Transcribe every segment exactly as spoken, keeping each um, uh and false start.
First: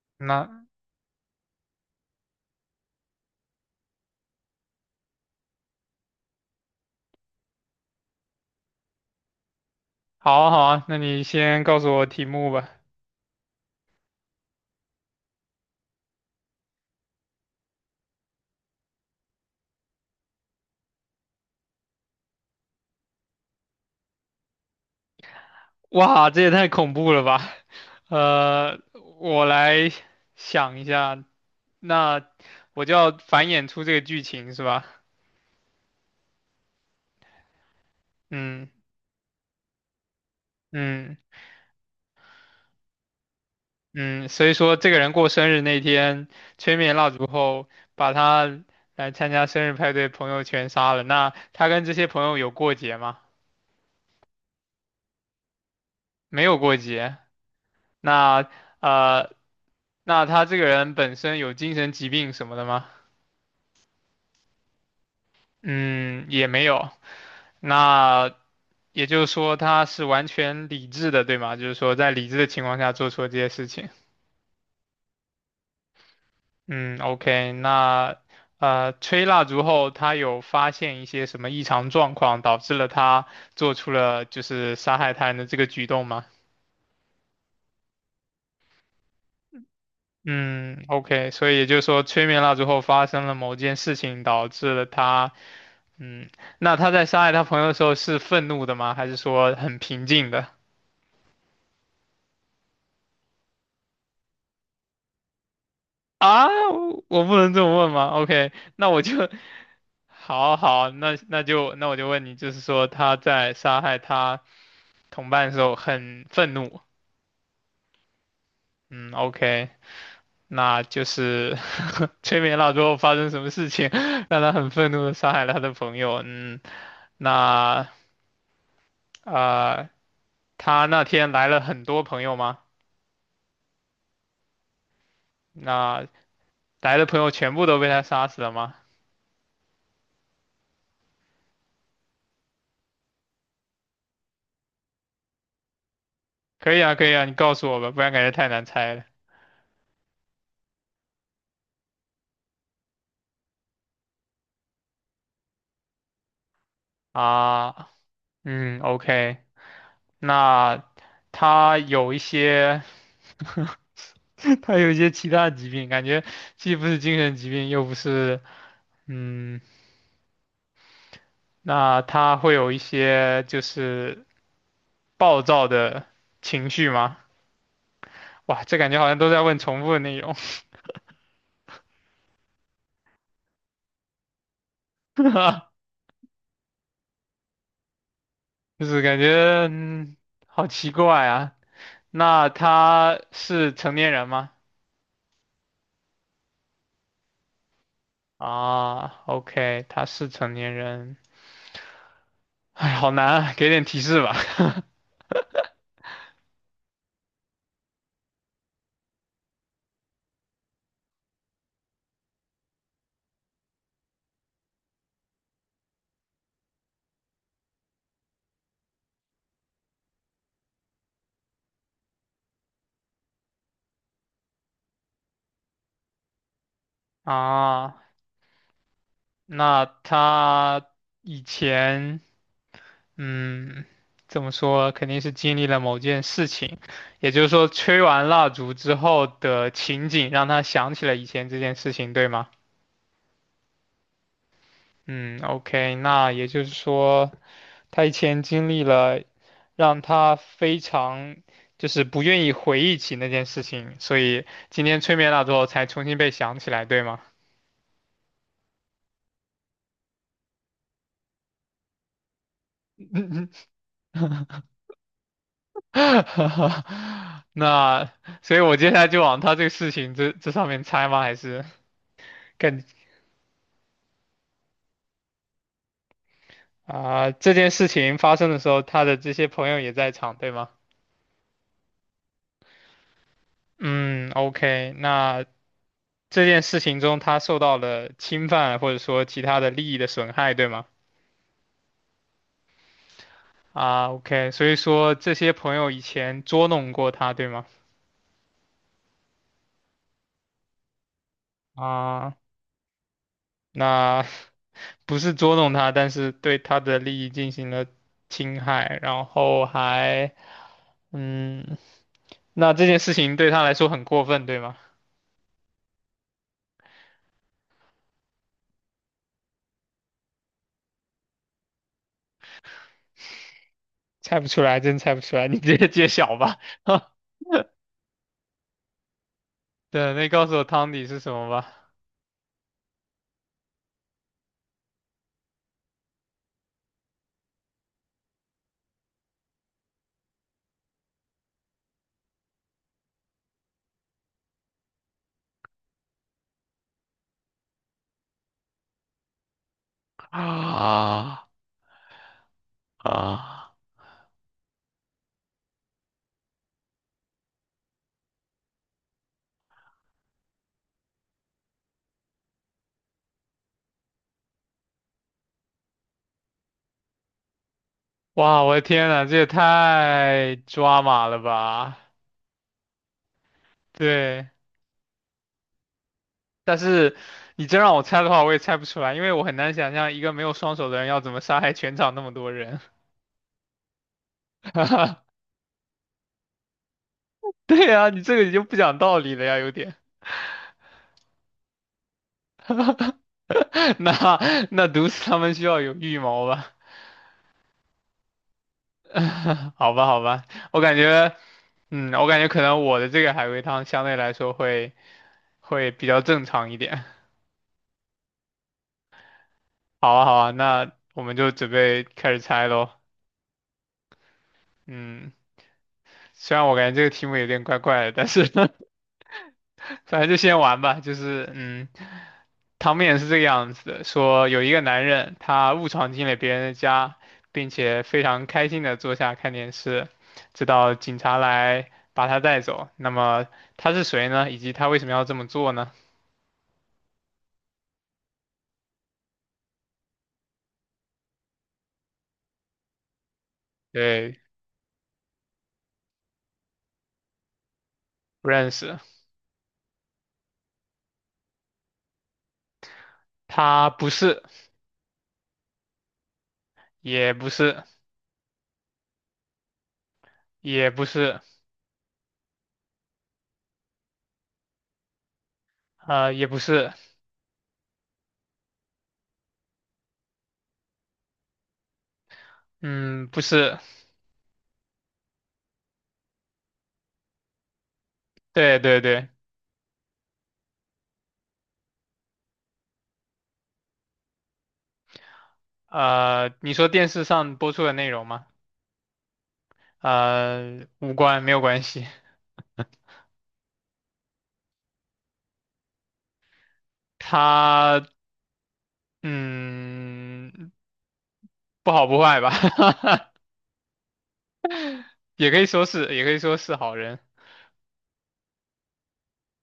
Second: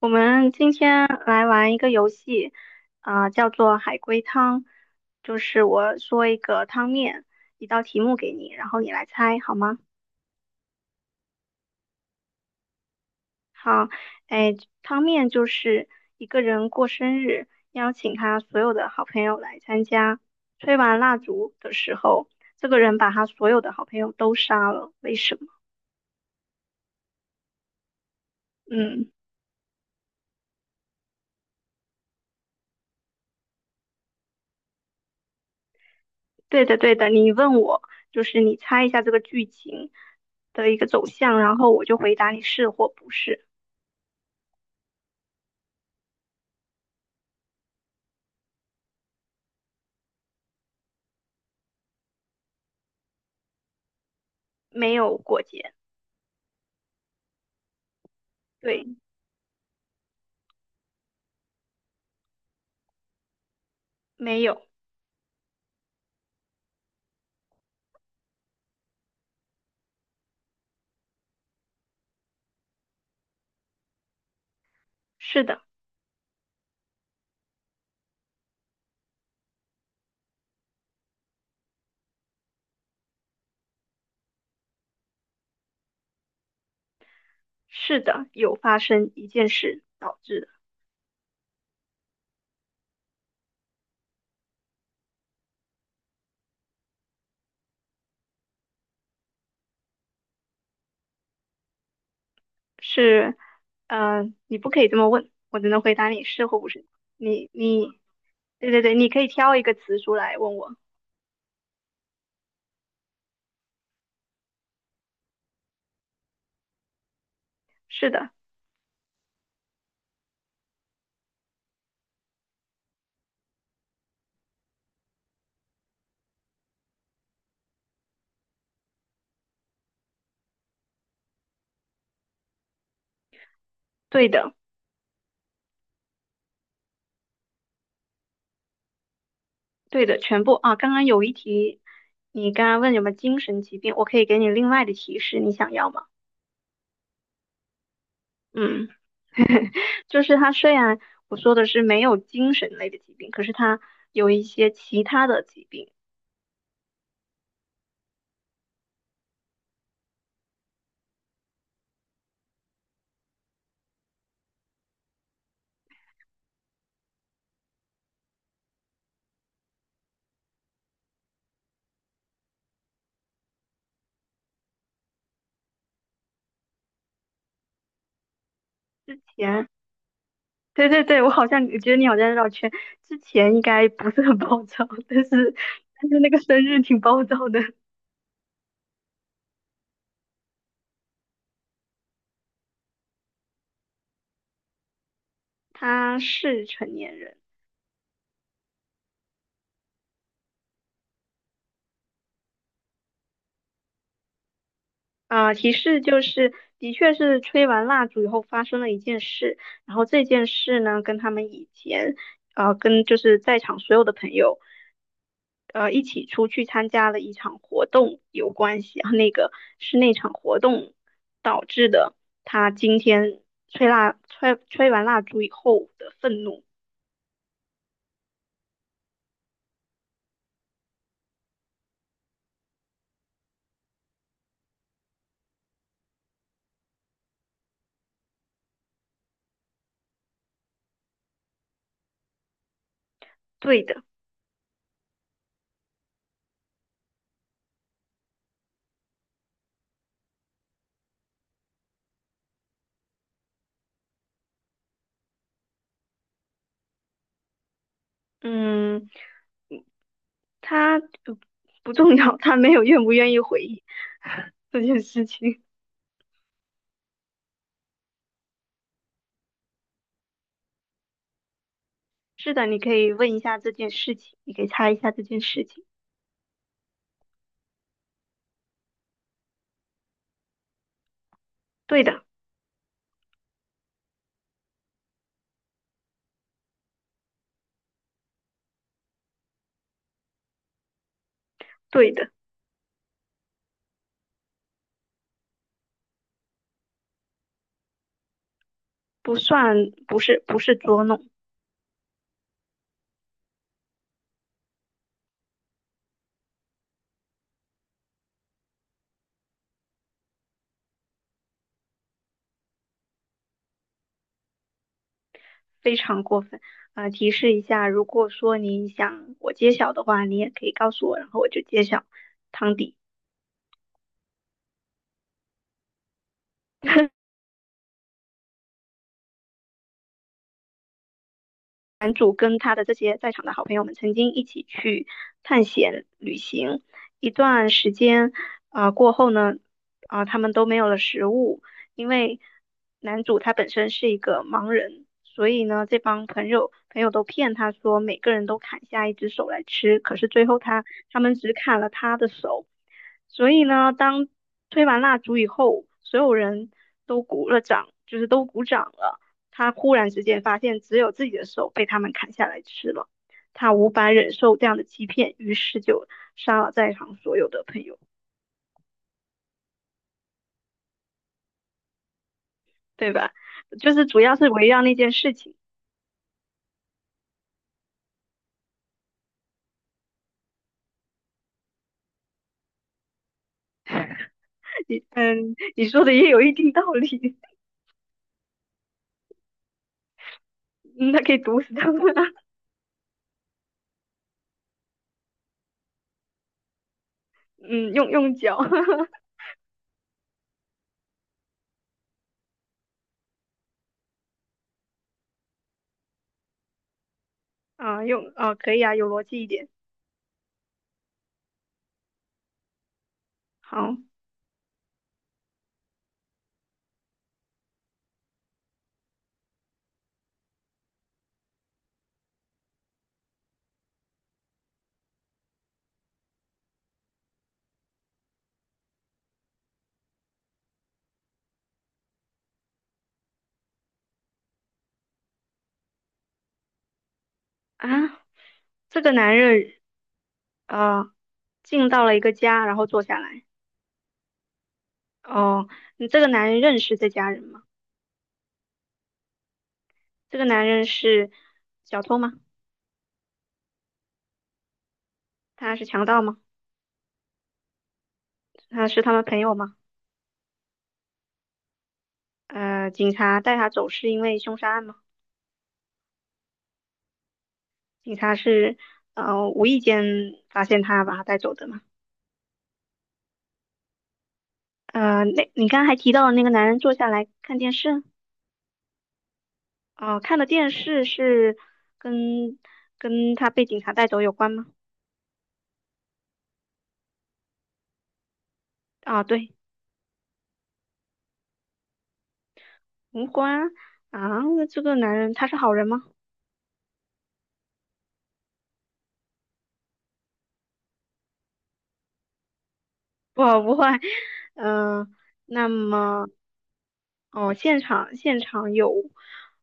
我那们今天来玩一个游戏，啊、叫做海龟汤，就是我说一个汤面，一道题目给你，然后你来猜，好吗？好啊好啊，那你先告诉我题目吧。好，哎，汤面就是一个人过生日，邀请他所有的好朋友来参加，吹完蜡烛的时候，这个人把他所有的好朋友都杀了，为什么？哇，这也太恐怖了吧！呃，嗯，我来想一下，那我就要繁衍出这个剧情是吧？对的，对的，你问我，就是你嗯猜一下这个剧情的一个走嗯向，然后我就回答你是或不是。嗯，所以说这个人过生日那天吹灭蜡烛后，把他来参加生日派对朋友全杀了。那他跟这些朋友有过节吗？没有过节，没有过节。那对，呃，那他这个人本身有精神疾病什么的吗？没有，嗯，也没有。那也就是说，他是完全理智的，对吗？就是说，在理智的情况下做出了这些事情。是的，嗯，OK，那呃，吹蜡烛后，他有发现一些什么异常状况，导致了他做出了就是杀害他人的这个举动吗？是的，有发生一件事导致的，嗯，OK，所以也就是说，吹灭蜡烛后发生了某件事情，导致了他，嗯，那他在杀害他朋友的时候是愤怒的吗？还是说很平静的？是，嗯、你不可以这么问，我只能回答你啊，是或不是，我不你能这么问你，吗？OK，对对那对，我你就 可以挑一个 词出来问好我，好，那那就那我就问你，就是说他在杀害他同伴的时候很愤怒，是的，嗯，OK，那就是 催眠了之后发生什么事情 让他很愤怒的杀害了他的朋友，嗯，那呃，他那天来了很多朋友吗？对的，那来的朋友全部都被他杀死了吗？对的，全部啊，刚刚有一题，你刚刚问有没有精神疾病，我可以给你另外的提示，你想要吗？可以啊，可以啊，你告诉我吧，不然感觉太难嗯。猜了 就是他虽然我说的是没有精神类的疾病，可是他有一些其他的疾病，啊，嗯，OK。那他有一些，他有一些其他疾病，感觉既不是精神疾病，又不是，嗯，那他会有一些就是暴躁的情绪吗？哇，这感觉好像都在问前，重复的内容，对对对，我好像觉得你好像绕圈，之前应该不是很暴躁，但是 但是那个生日挺暴躁的。就是感觉，嗯好奇怪啊。那他是成年人吗？他是成年人。啊，OK，他是成年人。哎，好难啊，给点提示吧。啊、提示就是，的确是吹完蜡烛以后发生了一件事，然后这件事呢，跟他们以前，呃，跟就是在场所有的朋友，呃，一起出去参加了一场活动有关系啊，然后那个是那场活动导致的，他今天吹蜡吹吹完蜡烛以后的愤怒，啊。那他以前，嗯，怎么说，肯定是经历了某件事情，也就是说，吹完蜡烛之后的情景让他想起了以前这件事情，对吗？对的，嗯，OK，那也就是说，他以前经历了让他非常就是不愿意回忆起那件事情，所以今天吹灭蜡烛后才重新被想起来，对吗？嗯，他呃不重要，他没有愿不愿意回 忆 这件事情。那所以，我接下来就往他这个事情这这上面猜吗？还是是的，你更可以问一下这件事情，你可以猜一下这件事情。啊、这件事情发生的时候，他的这些朋友也在场，对吗？对的，嗯，OK，那这件事情中他受到了侵犯，或者说其他的利益的损害，对吗？对的，啊，OK，所以说这些朋友以前捉弄过他，对吗？不算，不是，不是捉弄，啊。那 不是捉弄他，但是对他的利益进行了侵害，然后还，嗯，那这件事情对他来说很过分，对吗？非常过分。呃，提示一下，如果说你想我揭晓的话，你也可以告诉我，然后我就揭晓汤底。猜不出来，真猜不出来，你直接揭晓吧。对，那你告诉我汤底是什么吧。男主跟他的这些在场的好朋友们曾经一起去探险旅行一段时间，啊、呃过后呢，啊、呃他们都没有了食物，因为男主他本身是一个盲人，所以呢，这帮朋友朋友都骗他说每个人都砍下一只手来吃，可是最后他他们啊只砍了他的手，所以啊！呢，当吹完蜡烛以后，所有人都鼓了掌，就是都鼓掌了。他忽然之间发现只有自己的手被他们砍下来吃了，他无法忍受这样的欺骗，于是就杀了在场所有的朋友，哇，我的天呐，这也太抓马了吧！对吧？就是主要是对。围绕那件事情。但是你真让我猜的话，我也猜不出来，因为我很难想象一个没有双手的人要怎么杀害全场那么多人。你 嗯，你说的也有一定道理。对呀，你这个你就不讲道理了呀，有点。嗯，他可以毒死他们啊。那那毒死他们需要有预谋吧？嗯，用用脚 好吧，好吧，我感觉，嗯，我感觉可能我的这个海龟汤相对来说会会比较正常一点。啊，用啊，可以啊，有逻辑一点。好啊，好啊，那我们就准备开始猜喽。好嗯，虽然我感觉这个题目有点怪怪的，但是 反正就先玩吧，就是嗯，汤面是这个样子的，说有一个男人，他误闯进了别人的家，并且非常开心的坐下看电视，直到警察来把他带走。那么他是谁呢？以及他为什么要这么做呢？啊，这个男人啊，进到了一个家，然后坐下来。对，哦，你这个男人认识这家人吗？不认识，这个男人是小偷吗？他不是，他是强盗吗？也不是，他是他们朋友吗？也不是，呃，警察带他走是因为凶杀案吗？呃，也不是，警察是呃无意间发现他把他带走的吗？嗯，不是，呃，那你刚刚还提到那个男人坐下来看电视，对对对，哦、看的电视是跟跟他被警察带走有关吗？呃，你说电视上播出的内容吗？啊，对，呃，无关，没有关系。无关啊。啊，那这个男人他是好人吗？他嗯不好不坏吧，不好不坏，嗯、也可以那说是也么可以说是好人哦，现场现场有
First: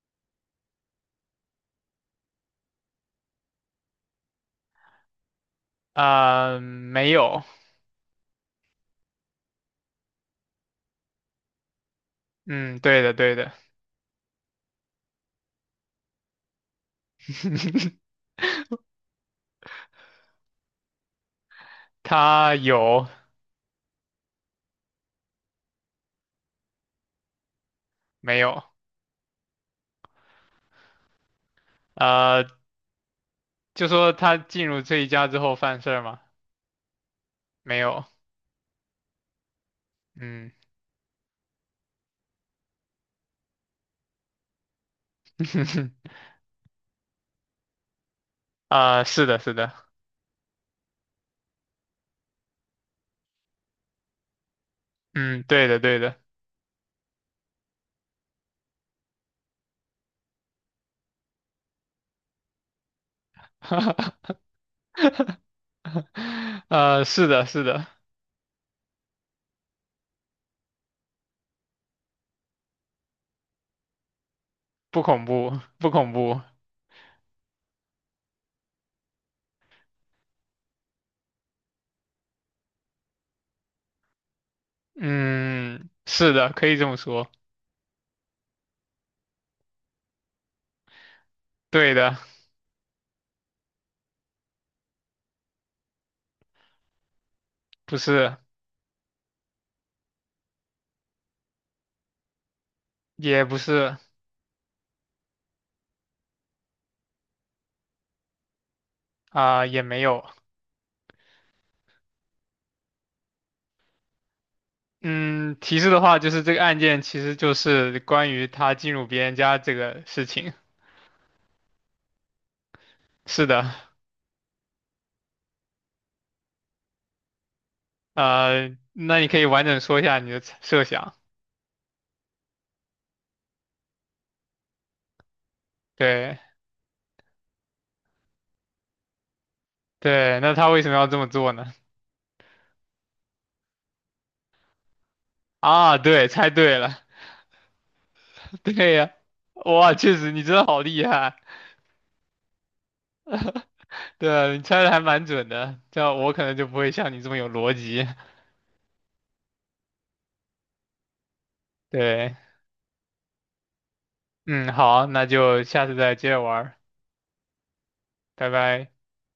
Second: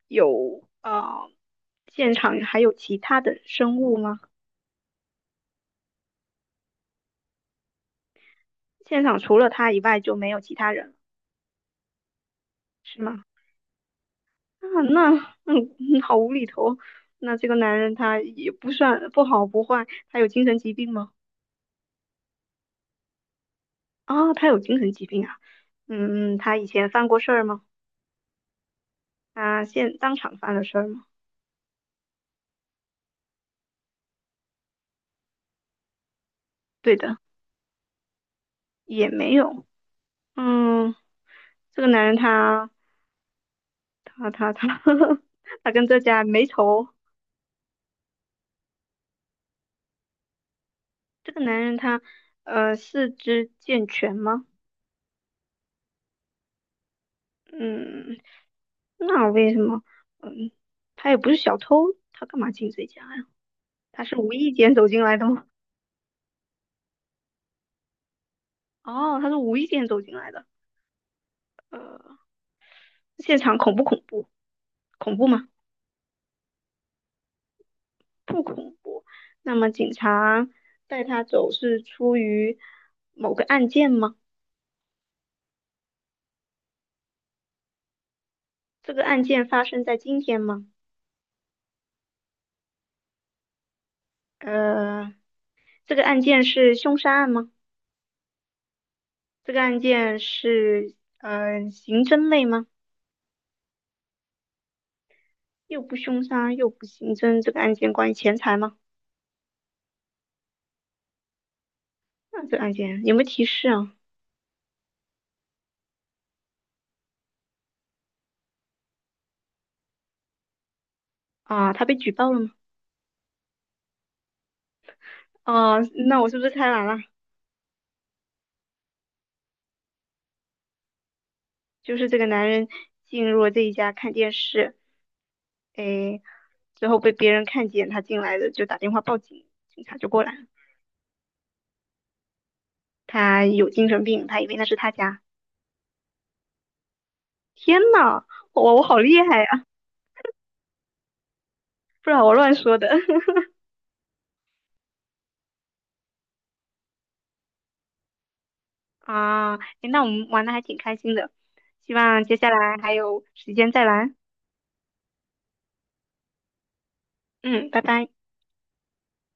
有呃，现场还有其他的生物吗？啊、没有，现场除了他以外就没有其他人了，嗯，对是的吗？对的，啊，那嗯，嗯好无厘头。那这个男 人他也不算不好不坏，他有精神疾病吗？他有啊、他有精神疾病啊。嗯，他以前犯过事儿吗？没有？他现当场犯了事儿吗？呃，就说他进入这一家之后犯事儿吗？对的，没有，也没有。嗯，嗯，这个男人他他他他 他跟这 家没仇。啊、是的是的，这个男人他呃四肢健全吗？嗯，对的对的，嗯，那为什么？嗯，他也不是小偷，他干嘛进这家呀？他是无 意间走进来的吗？呃，是的是的，哦，他是无意间走进来的。呃，现场恐不恐怖？不恐恐怖吗？怖不恐怖，不恐怖。那么警察带他走是出于某个案件吗？嗯，是的，可以这么说，这个案件发生在今天吗？对的，呃，这个案件是凶杀案吗？不是。这个案件是呃刑侦类吗？也不是又不凶杀又不刑侦，这个案件关于钱财吗？啊、也没有。那这个案件有没有提示啊？嗯，提示的话就是这个案件其实就是关于他进入别人家这个事情。啊，他被举报了吗？是的，哦、那我是不是猜完了？呃，那你可以完整说一下你的猜设想。就是这个男人进入了这一家看电视，诶，对之后被别人看见他进来的，就打电话报警，警察就过来了。对，那他为什么要这么做呢？他有精神病，他以为那是他家。啊，对，猜对了，天呐，我我对好呀、厉害啊！哇，确实你真的好厉害，不然我乱说的。对啊，你猜的还蛮准的，这样我可能就不会像你这么有逻辑。啊，诶那我们玩的还挺开心的，希望对，接下来还有时间再玩。嗯，好，那就下次再接着玩儿嗯，拜拜。拜拜。